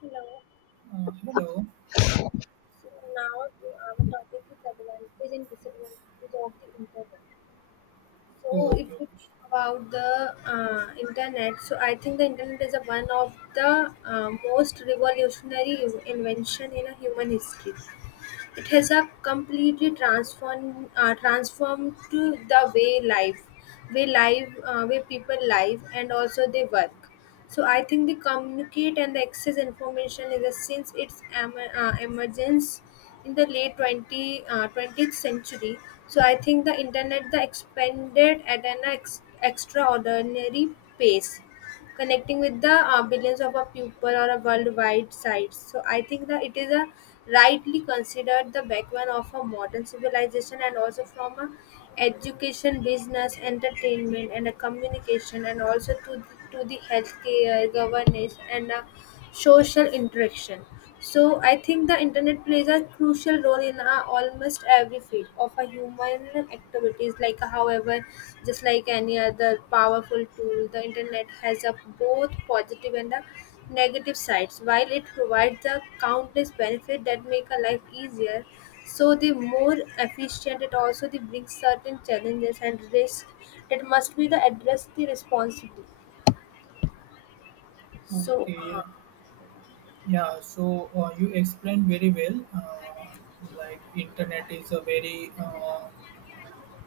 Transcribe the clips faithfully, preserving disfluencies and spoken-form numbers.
Hello. Uh, hello. So now to our topic is advantage and disadvantage of the internet. So Oh, if okay, okay. we talk about the uh, internet, so I think the internet is a one of the uh, most revolutionary invention in a human history. It has a completely transformed uh, transformed to the way life, way live, uh, way people live, and also they work. So I think the communicate and the access information is a, since its em- uh, emergence in the late twenty, uh, twentieth century. So I think the internet the expanded at an ex- extraordinary pace connecting with the uh, billions of a people or a worldwide sites. So I think that it is a rightly considered the backbone of a modern civilization and also from a education, business, entertainment, and a communication, and also to the, to the healthcare, governance, and a social interaction. So I think the internet plays a crucial role in uh, almost every field of a human activities. Like uh, however, just like any other powerful tool, the internet has a both positive and a negative sides. While it provides the countless benefits that make a life easier, so the more efficient it also the brings certain challenges and risks that must be the addressed the responsibly. So. Okay, yeah. Uh, Yeah, so uh, you explained very well. Uh, like internet is a very uh,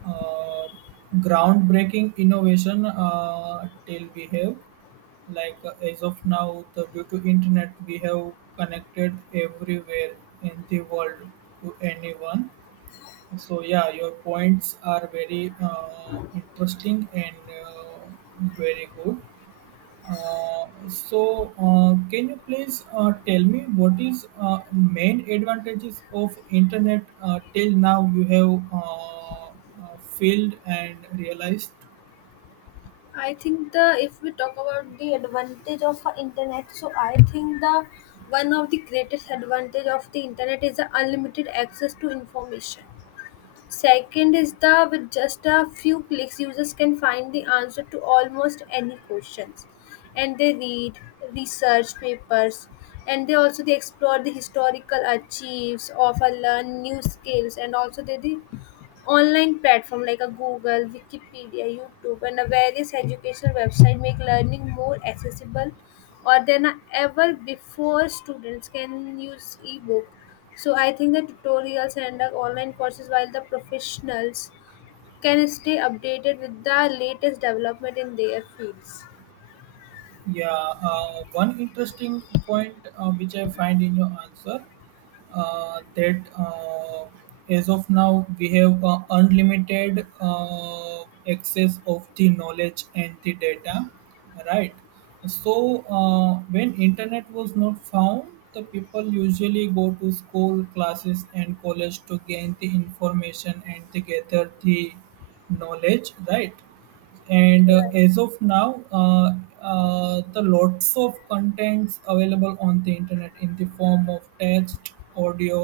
uh, groundbreaking innovation uh, till we have, like uh, as of now, the, due to internet we have connected everywhere in the world to anyone, so yeah, your points are very uh, interesting and uh, very good. Uh, so, uh, can you please uh, tell me what is uh, main advantages of internet uh, till now you have uh, uh, filled and realized? I think the if we talk about the advantage of a internet, so I think the one of the greatest advantage of the internet is the unlimited access to information. Second is the with just a few clicks, users can find the answer to almost any questions, and they read research papers, and they also they explore the historical archives of a learn new skills, and also they, they Online platform like a Google, Wikipedia, YouTube, and a various educational website make learning more accessible or than ever before students can use ebook. So I think the tutorials and the online courses while the professionals can stay updated with the latest development in their fields. Yeah, uh, one interesting point uh, which I find in your answer, uh, that uh, as of now we have uh, unlimited uh, access of the knowledge and the data, right? So uh, when internet was not found, the people usually go to school classes and college to gain the information and to gather the knowledge, right? And uh, Right. as of now, uh, uh, the lots of contents available on the internet in the form of text, audio,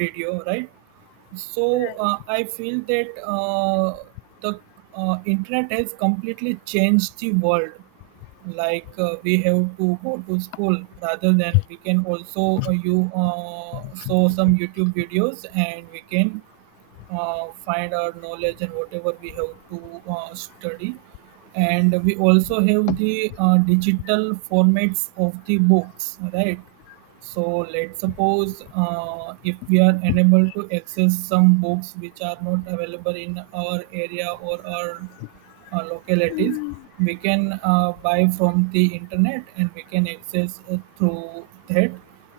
video, right? So Right. uh, I feel that uh, the uh, internet has completely changed the world. Like uh, we have to go to school rather than we can also uh, you uh, saw some YouTube videos, and we can uh, find our knowledge and whatever we have to uh, study. And we also have the uh, digital formats of the books, right? So let's suppose uh, if we are unable to access some books which are not available in our area or our uh, localities, we can uh, buy from the internet and we can access uh, through that.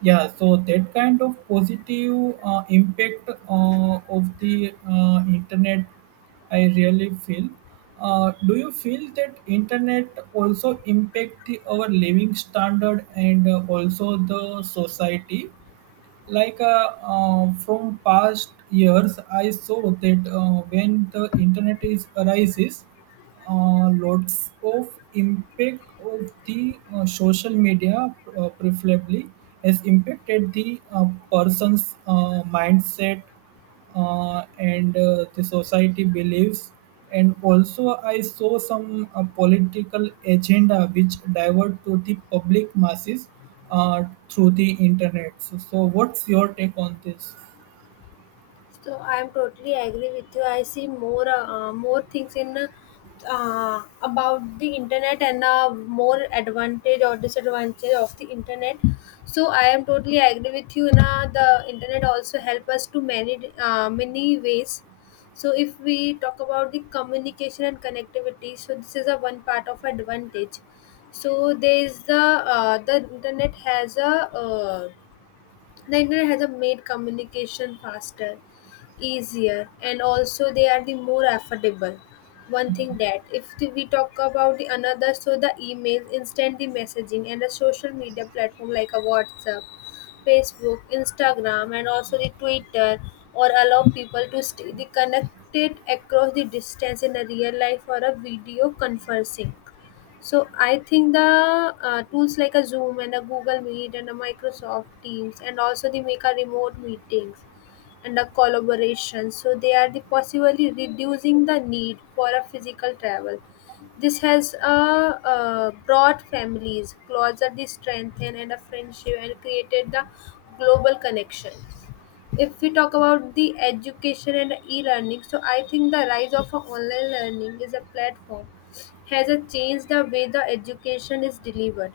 Yeah, so that kind of positive uh, impact uh, of the uh, internet I really feel. Uh, do you feel that internet also impact the, our living standard and uh, also the society, like uh, uh, from past years I saw that uh, when the internet is arises, uh, lots of impact of the uh, social media uh, preferably has impacted the uh, person's uh, mindset, uh, and uh, the society believes. And also, I saw some uh, political agenda which divert to the public masses uh, through the internet. So, so, what's your take on this? So I am totally agree with you. I see more uh, more things in uh, about the internet and uh, more advantage or disadvantage of the internet. So I am totally agree with you. Na the internet also help us to many uh, many ways. So if we talk about the communication and connectivity, so this is a one part of advantage. So there is the uh, the internet has a uh, the internet has uh, made communication faster easier and also they are the more affordable one thing that if the- we talk about the another so the email instant the messaging and the social media platform like a WhatsApp, Facebook, Instagram, and also the Twitter or allow people to stay the connected across the distance in a real life or a video conferencing so I think the uh, tools like a Zoom and a Google Meet and a Microsoft Teams and also they make a remote meetings and a collaboration. So they are the possibly reducing the need for a physical travel. This has uh, uh, brought families closer, the strengthen and a friendship and created the global connections. If we talk about the education and e-learning, so I think the rise of a online learning is a platform has a changed the way the education is delivered.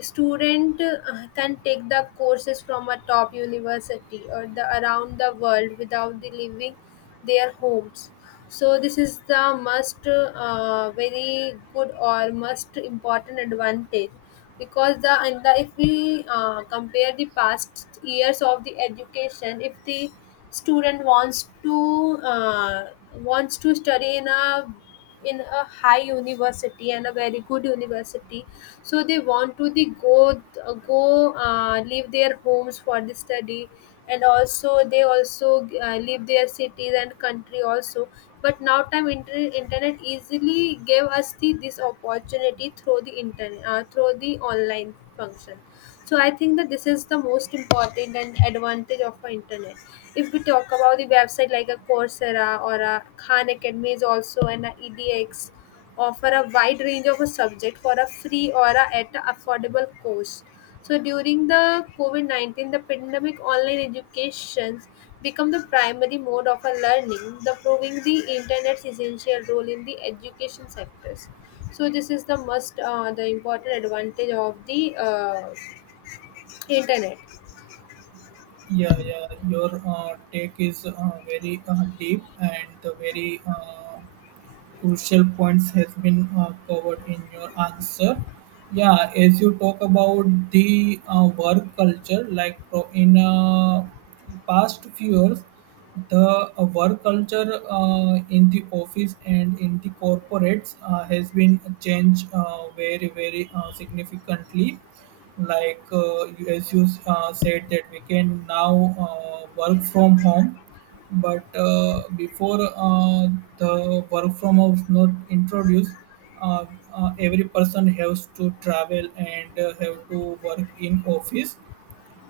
Student uh, can take the courses from a top university or the around the world without the leaving their homes. So this is the must uh, very good or must important advantage because the and the if we uh, compare the past years of the education if the student wants to uh, wants to study in a in a high university and a very good university so they want to the go uh, go uh, leave their homes for the study and also they also uh, leave their cities and country also but now time inter- internet easily gave us the this opportunity through the internet uh, through the online function so I think that this is the most important and advantage of our internet. If we talk about the website like a Coursera or a Khan Academy is also an edX, offer a wide range of a subject for a free or a, at an affordable cost, so during the covid nineteen the pandemic online educations become the primary mode of a learning the proving the internet's essential role in the education sectors. So this is the most uh, the important advantage of the uh, internet. Yeah, yeah, your uh, take is uh, very uh, deep, and very uh, crucial points has been uh, covered in your answer. Yeah, as you talk about the uh, work culture, like, pro- in uh, past few years, the uh, work culture uh, in the office and in the corporates uh, has been changed uh, very, very uh, significantly. Like, uh, you- as you uh, said that we can now uh, work from home, but uh, before uh, the work from home was introduced, uh, uh, every person has to travel and uh, have to work in office.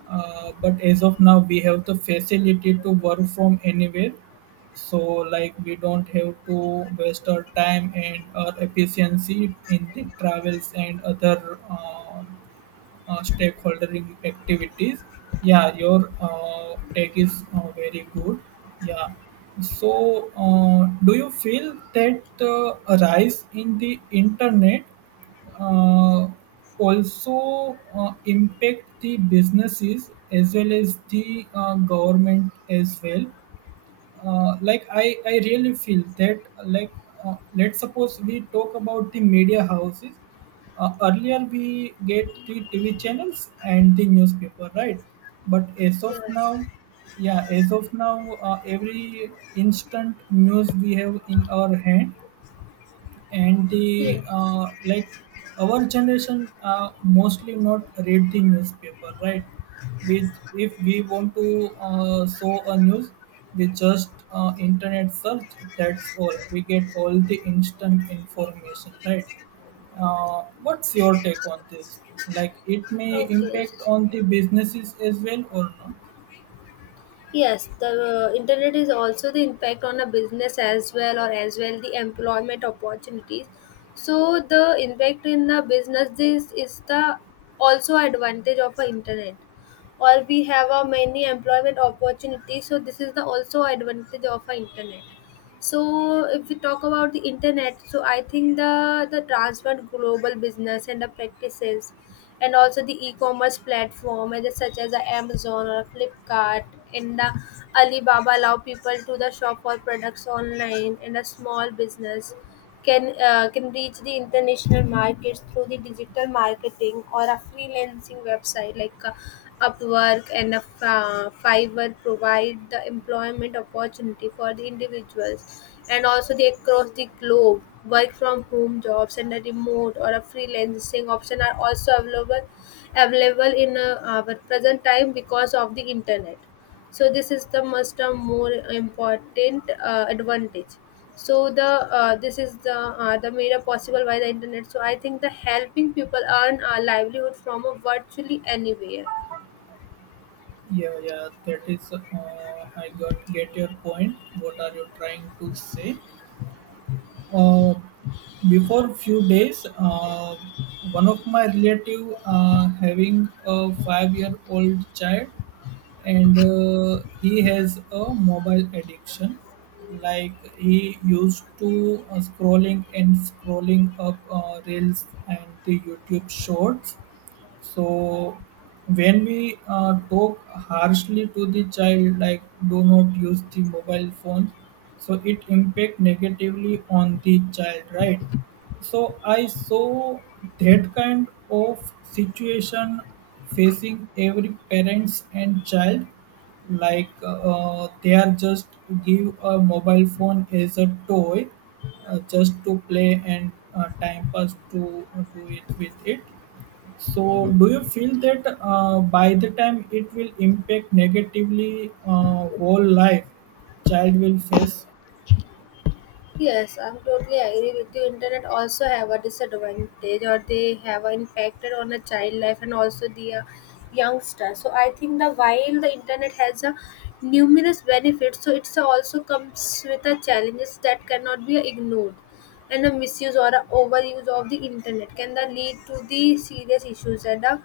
Uh, but as of now, we have the facility to work from anywhere. So, like, we don't have to waste our time and our efficiency in the travels and other Uh, uh, stakeholder in- activities. Yeah, your uh, take is uh, very good. Yeah. So, uh, do you feel that uh, a rise in the internet uh, also uh, impact the businesses as well as the uh, government as well? Uh, like, I, I really feel that uh, like uh, let's suppose we talk about the media houses. Uh, earlier we get the TV channels and the newspaper, right? But as of Yes. now, yeah, as of now, uh, every instant news we have in our hand, and the Yes. uh, like, our generation uh, mostly not read the newspaper, right? With, if we want to uh, show a news, we just uh, internet search, that's all, we get all the instant information, right? Uh, what's your take on this? Like, it may Okay. impact on the businesses as well or no. Yes, the uh, internet is also the impact on a business as well or as well the employment opportunities. So the impact in the business this is the also advantage of a internet. Or we have a many employment opportunities. So this is the also advantage of a internet. So if we talk about the internet so I think the the transferred global business and the practices and also the e-commerce platform and such as the Amazon or Flipkart and the Alibaba allow people to the shop for products online and a small business can uh, can reach the international markets through the digital marketing or a freelancing website like uh, Upwork and a uh, Fiverr provide the employment opportunity for the individuals and also they across the globe work from home jobs and a remote or a freelancing option are also available available in uh, our present time because of the internet so this is the most uh, more important uh, advantage so the uh, this is the uh, the made possible by the internet so I think the helping people earn a livelihood from a virtually anywhere. Yeah, yeah, that is uh, I got, get your point what are you trying to say. Uh, Before few days, uh, one of my relative uh, having a five-year-old child, and uh, he has a mobile addiction. Like he used to uh, scrolling and scrolling up uh, reels and the YouTube shorts. So when we uh, talk harshly to the child, like, do not use the mobile phones, so it impact negatively on the child, right? So I saw that kind of situation facing every parents and child. Like, uh, they are just give a mobile phone as a toy uh, just to play and uh, time pass to uh, do it with it. So, do you feel that uh, by the time it will impact negatively uh, whole life, child will face? Yes, I'm totally agree with you. Internet also have a disadvantage, or they have an infected on a child life and also the uh, youngster. So I think the while the internet has a numerous benefits, so it's also comes with a challenges that cannot be ignored, and a misuse or a overuse of the internet can then lead to the serious issues and a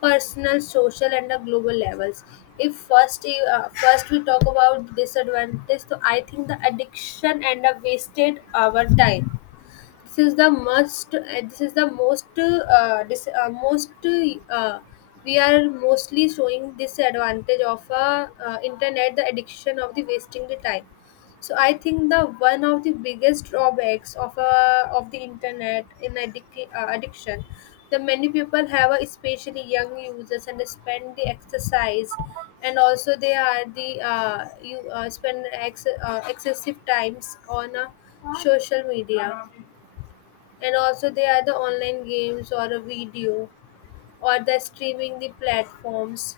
personal, social, and the global levels. If first, you- uh, first we talk about disadvantage, so I think the addiction and the wasted our time. This is the most. Uh, this is the most. Uh, dis, uh, most. Uh, we are mostly showing disadvantage of uh, uh, internet, the addiction of the wasting the time. So I think the one of the biggest drawbacks of uh, of the internet in addic- uh, addiction, the many people have, uh, especially young users, and they spend the exercise, and also they are the uh, you uh, spend ex- uh, excessive times on uh, social media and also they are the online games or a video or the streaming the platforms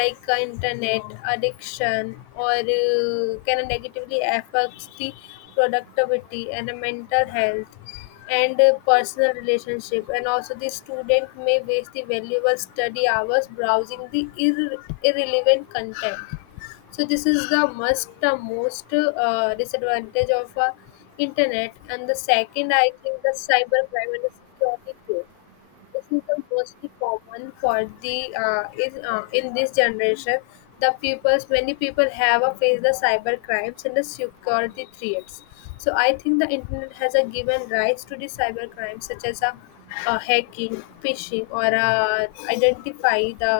like uh, internet addiction or uh, can negatively affects the productivity and the mental health and uh, personal relationship and also the student may waste the valuable study hours browsing the irre- irrelevant content so this is the must the most uh, disadvantage of uh, internet and the second I think the cyber crime and the security threat this is the mostly common for the uh, is, uh, in this generation the people's many people have uh, faced the cyber crimes and the security threats so I think the internet has a given rise to the cyber crimes such as a uh, hacking phishing or uh, identify the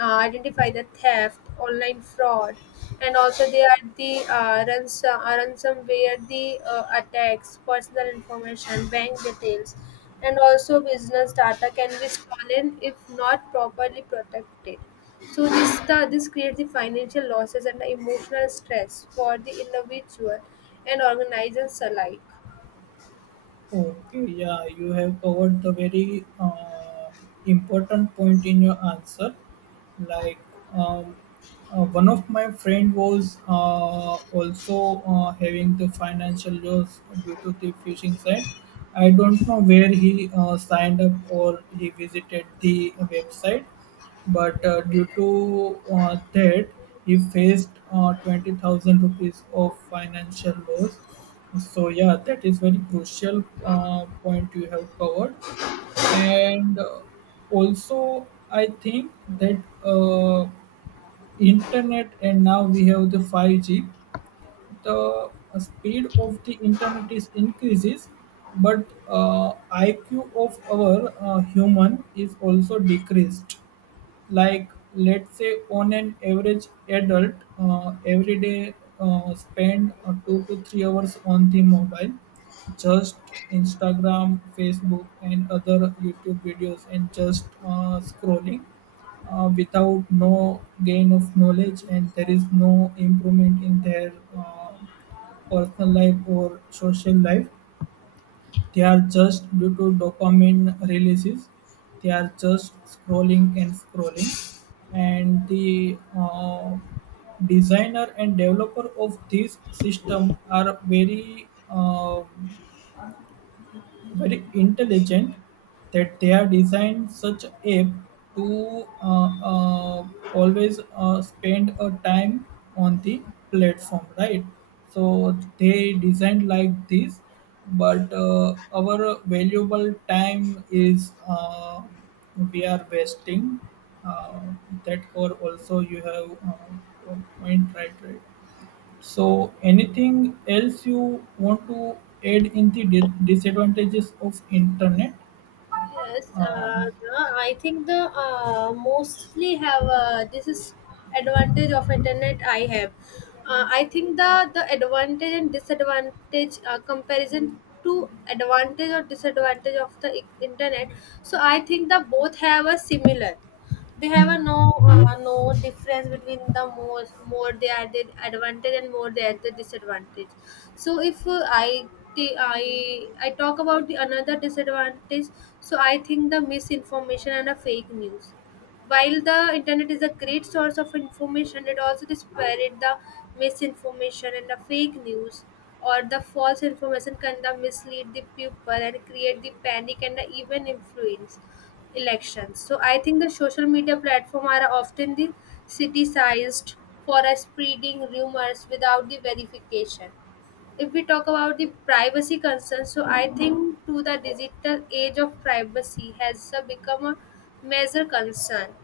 uh, identify the theft, online fraud, and also they are the uh, ransom, uh, ransomware, the uh, attacks, personal information, bank details, and also business data can be stolen if not properly protected. So this the, this creates the financial losses and the emotional stress for the individual and organizations alike. Okay, yeah, you have covered the very uh, important point in your answer. Like, um, uh, one of my friend was uh, also uh, having the financial loss due to the phishing site. I don't know where he uh, signed up or he visited the website. But uh, due to uh, that, he faced uh, twenty thousand rupees of financial loss. So yeah, that is very crucial uh, point you have covered. And uh, also, I think that uh, internet, and now we have the five G. The speed of the internet is increases, but uh, I Q of our uh, human is also decreased. Like, let's say on an average adult uh, every day uh, spend uh, two to three hours on the mobile, just Instagram, Facebook, and other YouTube videos, and just uh, scrolling, uh, without no gain of knowledge, and there is no improvement in their uh, personal life or social life. They are just due to dopamine releases. They are just scrolling and scrolling, and the uh, designer and developer of this system are very. um very intelligent, that they are designed such app to uh, uh, always uh, spend a time on the platform, right? So they designed like this. But uh, our valuable time is, uh, we are wasting, uh, that core also you have uh, point, right right So, anything else you want to add in the di- disadvantages of internet? Yes, uh, the, I think the uh, mostly have uh, this is advantage of internet. I have, uh, I think the the advantage and disadvantage uh, comparison to advantage or disadvantage of the i- internet. So I think the both have a similar they have a no uh, no difference between the more more they are the advantage and more they are the disadvantage so if uh, I t- I I talk about the another disadvantage. So I think the misinformation and a fake news. While the internet is a great source of information, it also spread the misinformation and the fake news or the false information can the mislead the people and create the panic and the even influence elections. So I think the social media platform are often the criticized for uh, spreading rumors without the verification. If we talk about the privacy concerns, so I think to the digital age of privacy has uh, become a major concern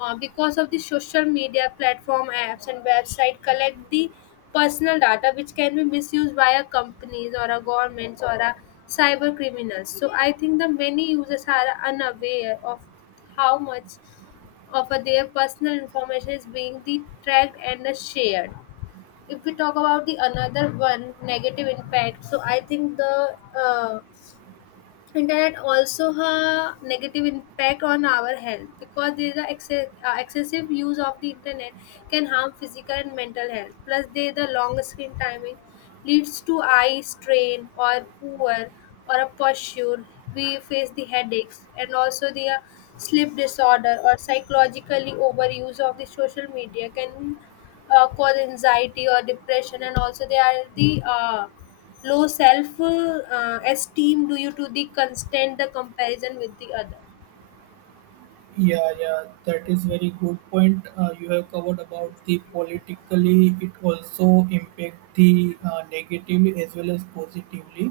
uh, because of the social media platform apps and website collect the personal data which can be misused by a companies or a governments or a cyber criminals. So I think the many users are unaware of how much of uh, their personal information is being the tracked and uh, shared. If we talk about the another one negative impact, so I think the uh, internet also has negative impact on our health because there is a exce- uh, excessive use of the internet can harm physical and mental health. Plus there the long screen timing leads to eye strain or poor or a posture. We face the headaches and also the uh, sleep disorder, or psychologically overuse of the social media can uh, cause anxiety or depression, and also they are the uh, low self uh, esteem due to the constant the comparison with the other. Yeah, yeah, that is very good point. Uh, you have covered about the politically. It also impact the uh, negatively as well as positively.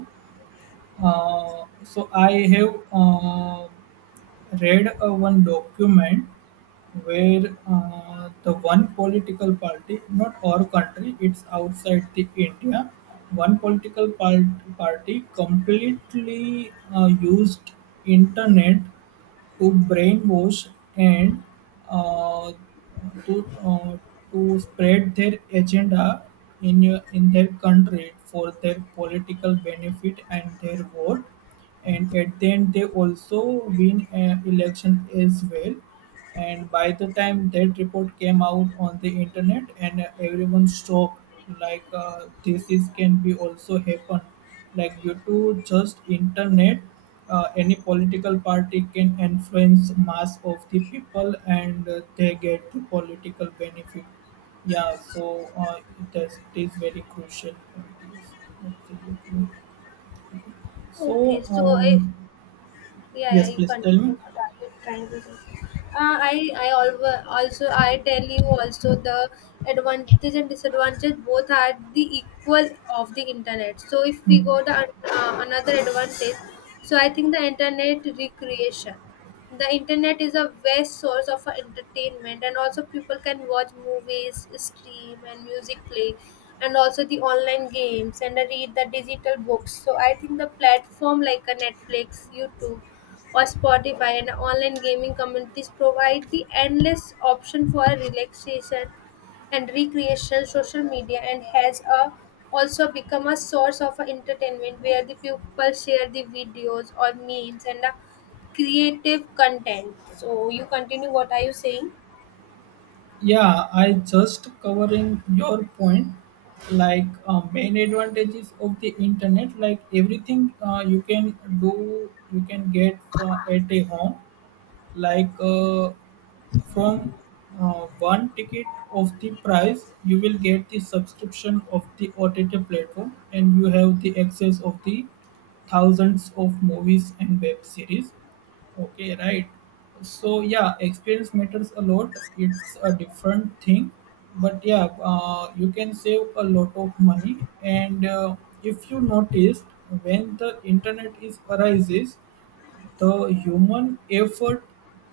Uh, so I have uh, read uh, one document where uh, the one political party, not our country, it's outside the India, one political part party completely uh, used internet to brainwash and uh, to uh, to spread their agenda in your- in their country for their political benefit and their vote, and at the end they also win an election as well. And by the time that report came out on the internet, and everyone shocked, like uh, this is can be also happen, like due to just internet, uh, any political party can influence mass of the people, and uh, they get the political benefit. Yeah, so uh, that is very crucial point, yes, absolutely. So, Okay, so so I, um, yeah, yeah, yes, you please can, tell me. what are you trying to say? uh, i i alwa- Also I tell you also the advantages and disadvantages both are the equal of the internet. So if we Hmm. go the uh, another advantage, so I think the internet recreation, the internet is a vast source of entertainment, and also people can watch movies stream and music play, and also the online games and read the digital books. So I think the platform like a Netflix, YouTube or Spotify and online gaming communities provide the endless option for relaxation and recreation. Social media and has a also become a source of entertainment where the people share the videos or memes and uh, creative content. So you continue. What are you saying? Yeah, I just covering your point. Like uh, main advantages of the internet, like everything uh, you can do, you can get from at a home, like uh, from uh, one ticket of the price you will get the subscription of the O T T platform and you have the access of the thousands of movies and web series, okay, right, so yeah, experience matters a lot, it's a different thing, but yeah, uh, you can save a lot of money. And uh, if you noticed, when the internet is arises, the human effort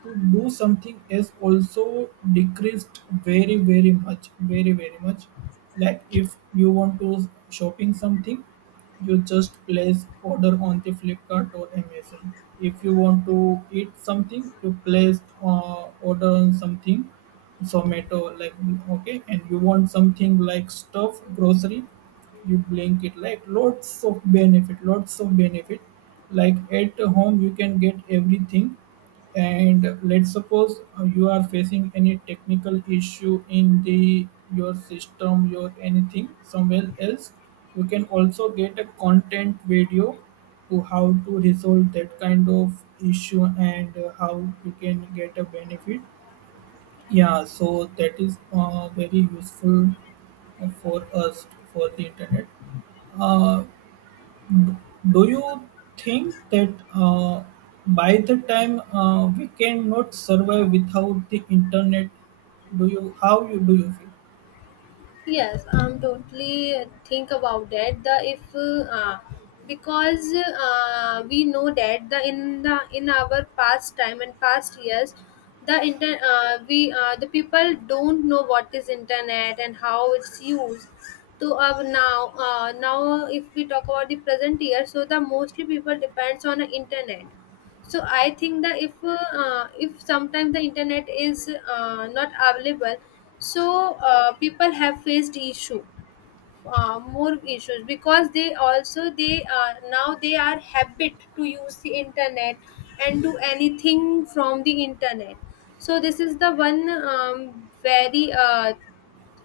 to do something is also decreased very, very much, very, very much. Like if you want to shopping something, you just place order on the Flipkart or Amazon. If you want to eat something, you place uh, order on something, Zomato, like, okay, and you want something like stuff, grocery, you blink it. Like, lots of benefit, lots of benefit, like at home you can get everything. And let's suppose uh, you are facing any technical issue in the your system your anything somewhere else, you can also get a content video to how to resolve that kind of issue and uh, how you can get a benefit. Yeah, so that is uh, very useful uh, for us, for the internet. Uh, do you think that uh, by the time uh, we cannot survive without the internet? Do you, how you, do you feel? Yes, I'm totally think about that. The if uh, because uh, we know that the in the in our past time and past years, the inter uh, we uh, the people don't know what is internet and how it's used. So uh, now uh, now if we talk about the present year, so the mostly people depends on the internet. So I think that if uh, if sometimes the internet is uh, not available, so uh, people have faced issue, uh, more issues, because they also they uh, now they are habit to use the internet and do anything from the internet. So this is the one um, very uh,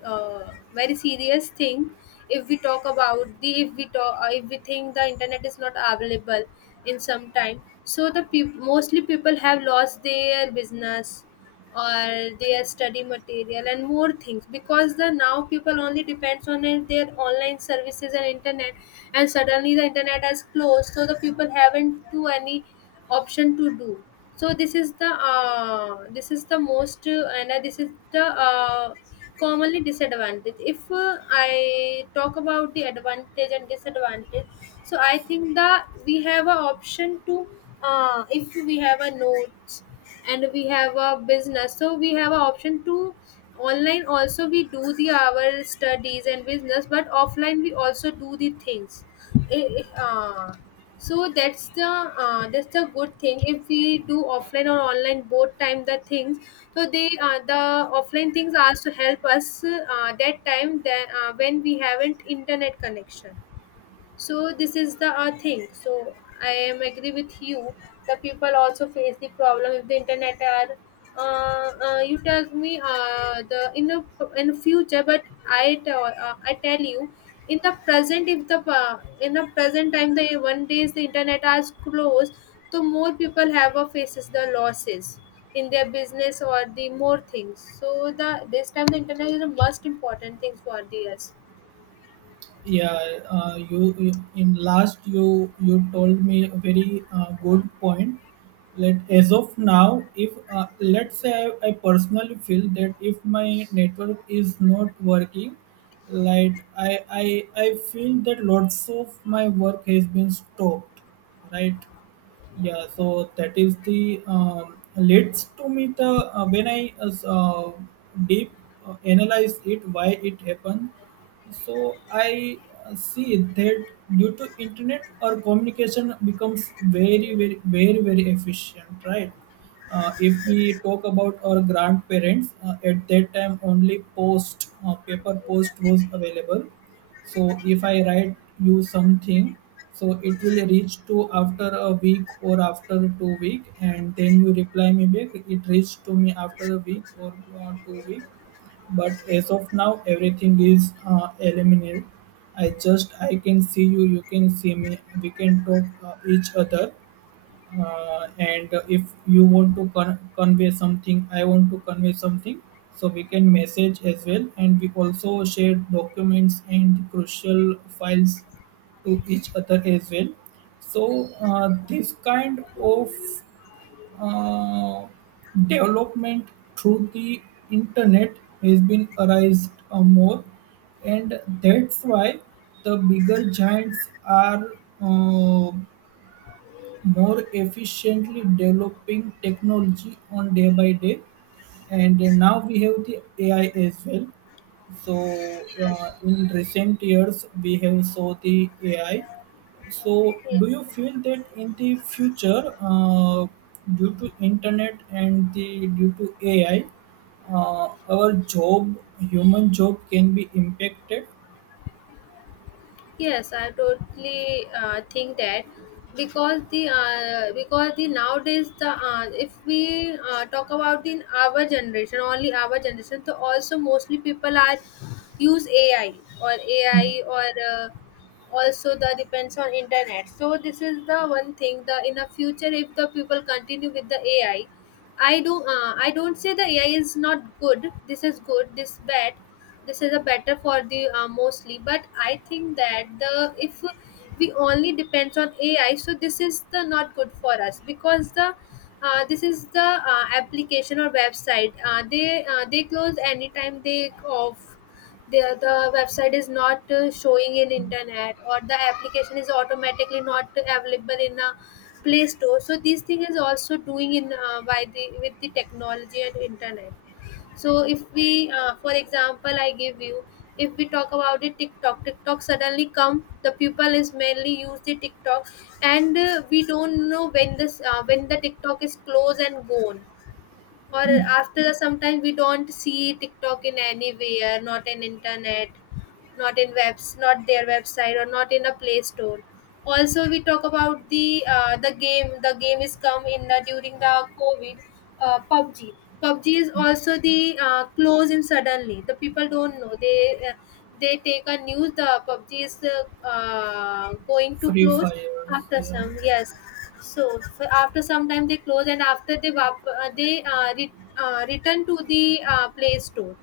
uh, very serious thing. If we talk about the, if we talk uh, if we think the internet is not available in some time, so the peop mostly people have lost their business or their study material and more things, because the now people only depends on it- their online services and internet, and suddenly the internet has closed, so the people haven't to any option to do. So this is the uh, this is the most uh, and uh, this is the uh, commonly disadvantage. If uh, I talk about the advantage and disadvantage, so I think that we have a option to uh, if we have a notes and we have a business, so we have a option to online also we do the our studies and business, but offline we also do the things. Eh, eh, uh, so that's the uh, that's the good thing. If we do offline or online both time the things, so they uh, the offline things also help us uh, that time, that uh, when we haven't internet connection. So this is the uh, thing. So I am agree with you, the people also face the problem if the internet are uh, uh, you tell me uh, the in the, in the future. But i tell uh, I tell you, in the present, if the uh, in the present time, the one days the internet are closed, so more people have a faces the losses in their business or the more things. So the this time the internet is a most important thing for the us. Yeah, uh, you you- in last you you told me a very uh, good point. Let, as of now, if uh, let's say I, I personally feel that if my network is not working, like I I I feel that lots of my work has been stopped, right? Yeah, so that is the, um, leads to me the uh, when I uh, s- uh, deep uh, analyze it why it happened. So I uh, see that due to internet our communication becomes very, very, very, very efficient, right? Uh, if we talk about our grandparents, uh, at that time only post uh, paper post was available. So if I write you something, so it will reach to after a week or after two week, and then you reply me back, it reached to me after a week or uh, two week, but as of now everything is uh, eliminated. I just I can see you, you can see me. We can talk uh, each other. Uh, and uh, if you want to con- convey something, I want to convey something. So we can message as well, and we also share documents and crucial files to each other as well. So uh, this kind of uh, development through the internet has been arised uh, more, and that's why the bigger giants are uh, more efficiently developing technology on day by day. And now we have the AI as well. So uh, in recent years we have saw the AI. So Yes, do you yeah. feel that in the future uh, due to internet and the due to AI uh, our job human job can be impacted? Yes, I totally uh, think that, because the uh, because the nowadays the uh, if we uh, talk about the our generation, only our generation, so also mostly people are use A I or Hmm. A I or uh, also the depends on internet. So this is the one thing, the in the future if the people continue with the A I, I I do uh, I don't say the A I is not good. This is good. This bad, this is a better for the uh, mostly. But I think that the if we only depends on AI, so this is the not good for us, because the uh, this is the uh, application or website uh, they uh, they close anytime, they off the, the website is not uh, showing in internet, or the application is automatically not available in a play store. So these thing is also doing in uh, by the with the technology and internet. So if we uh, for example I give you, if we talk about the TikTok, TikTok suddenly come, the people is mainly use the TikTok, and uh, we don't know when this uh, when the TikTok is closed and gone. Or after sometimes we don't see TikTok in anywhere, not in internet, not in webs, not their website, or not in a play store. Also we talk about the uh, the game the game is come in the during the COVID, uh, pubg PUBG is also the uh, close in suddenly. The people don't know they uh, they take a news the PUBG is uh, uh, going to Free close. fires, After yeah. some, yes, so f- after some time they close, and after they vap- uh, they uh, re- uh, return to the uh, Play Store.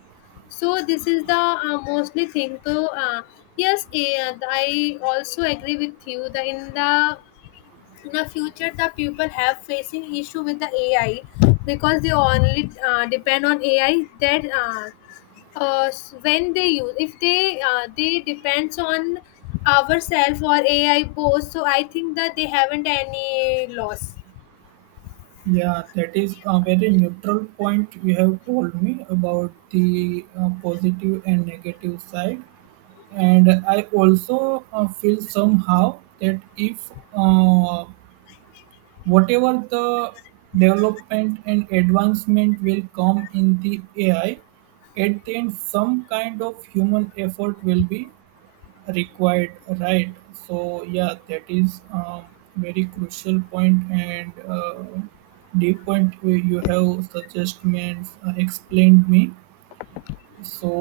So this is the uh, mostly thing. So uh, yes, eh, I also agree with you that in the, in the future the people have facing issue with the A I, because they only uh, depend on A I, that uh, uh, s- when they use, if they uh, they depends on ourself or A I both. So I think that they haven't any loss. Yeah, that is a very neutral point you have told me about the uh, positive and negative side. And I also uh, feel somehow that if uh, whatever the development and advancement will come in the A I, at the end, some kind of human effort will be required, right? So yeah, that is a very crucial point, and uh, the point where you have suggestions uh, explained me. So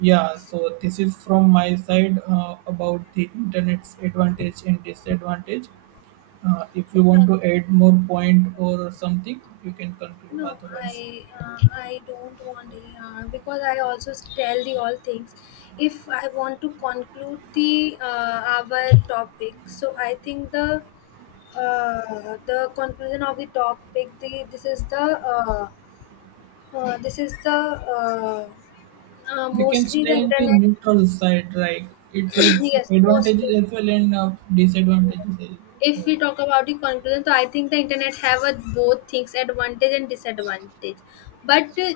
yeah, so this is from my side uh, about the internet's advantage and disadvantage. Uh, if you want But to add more point or something you can conclude, no, otherwise I uh, I don't want, uh, because I also tell the all things. If I want to conclude the uh, our topic, so I think the uh, the conclusion of the topic, the this is the uh, uh, this is the uh, uh, we can mostly the stay in the internet. neutral side, right? It's its Yes, mostly. advantages as well and uh, disadvantages as If well. we talk about the conclusion, so I think the internet have a, both things advantage and disadvantage, but uh,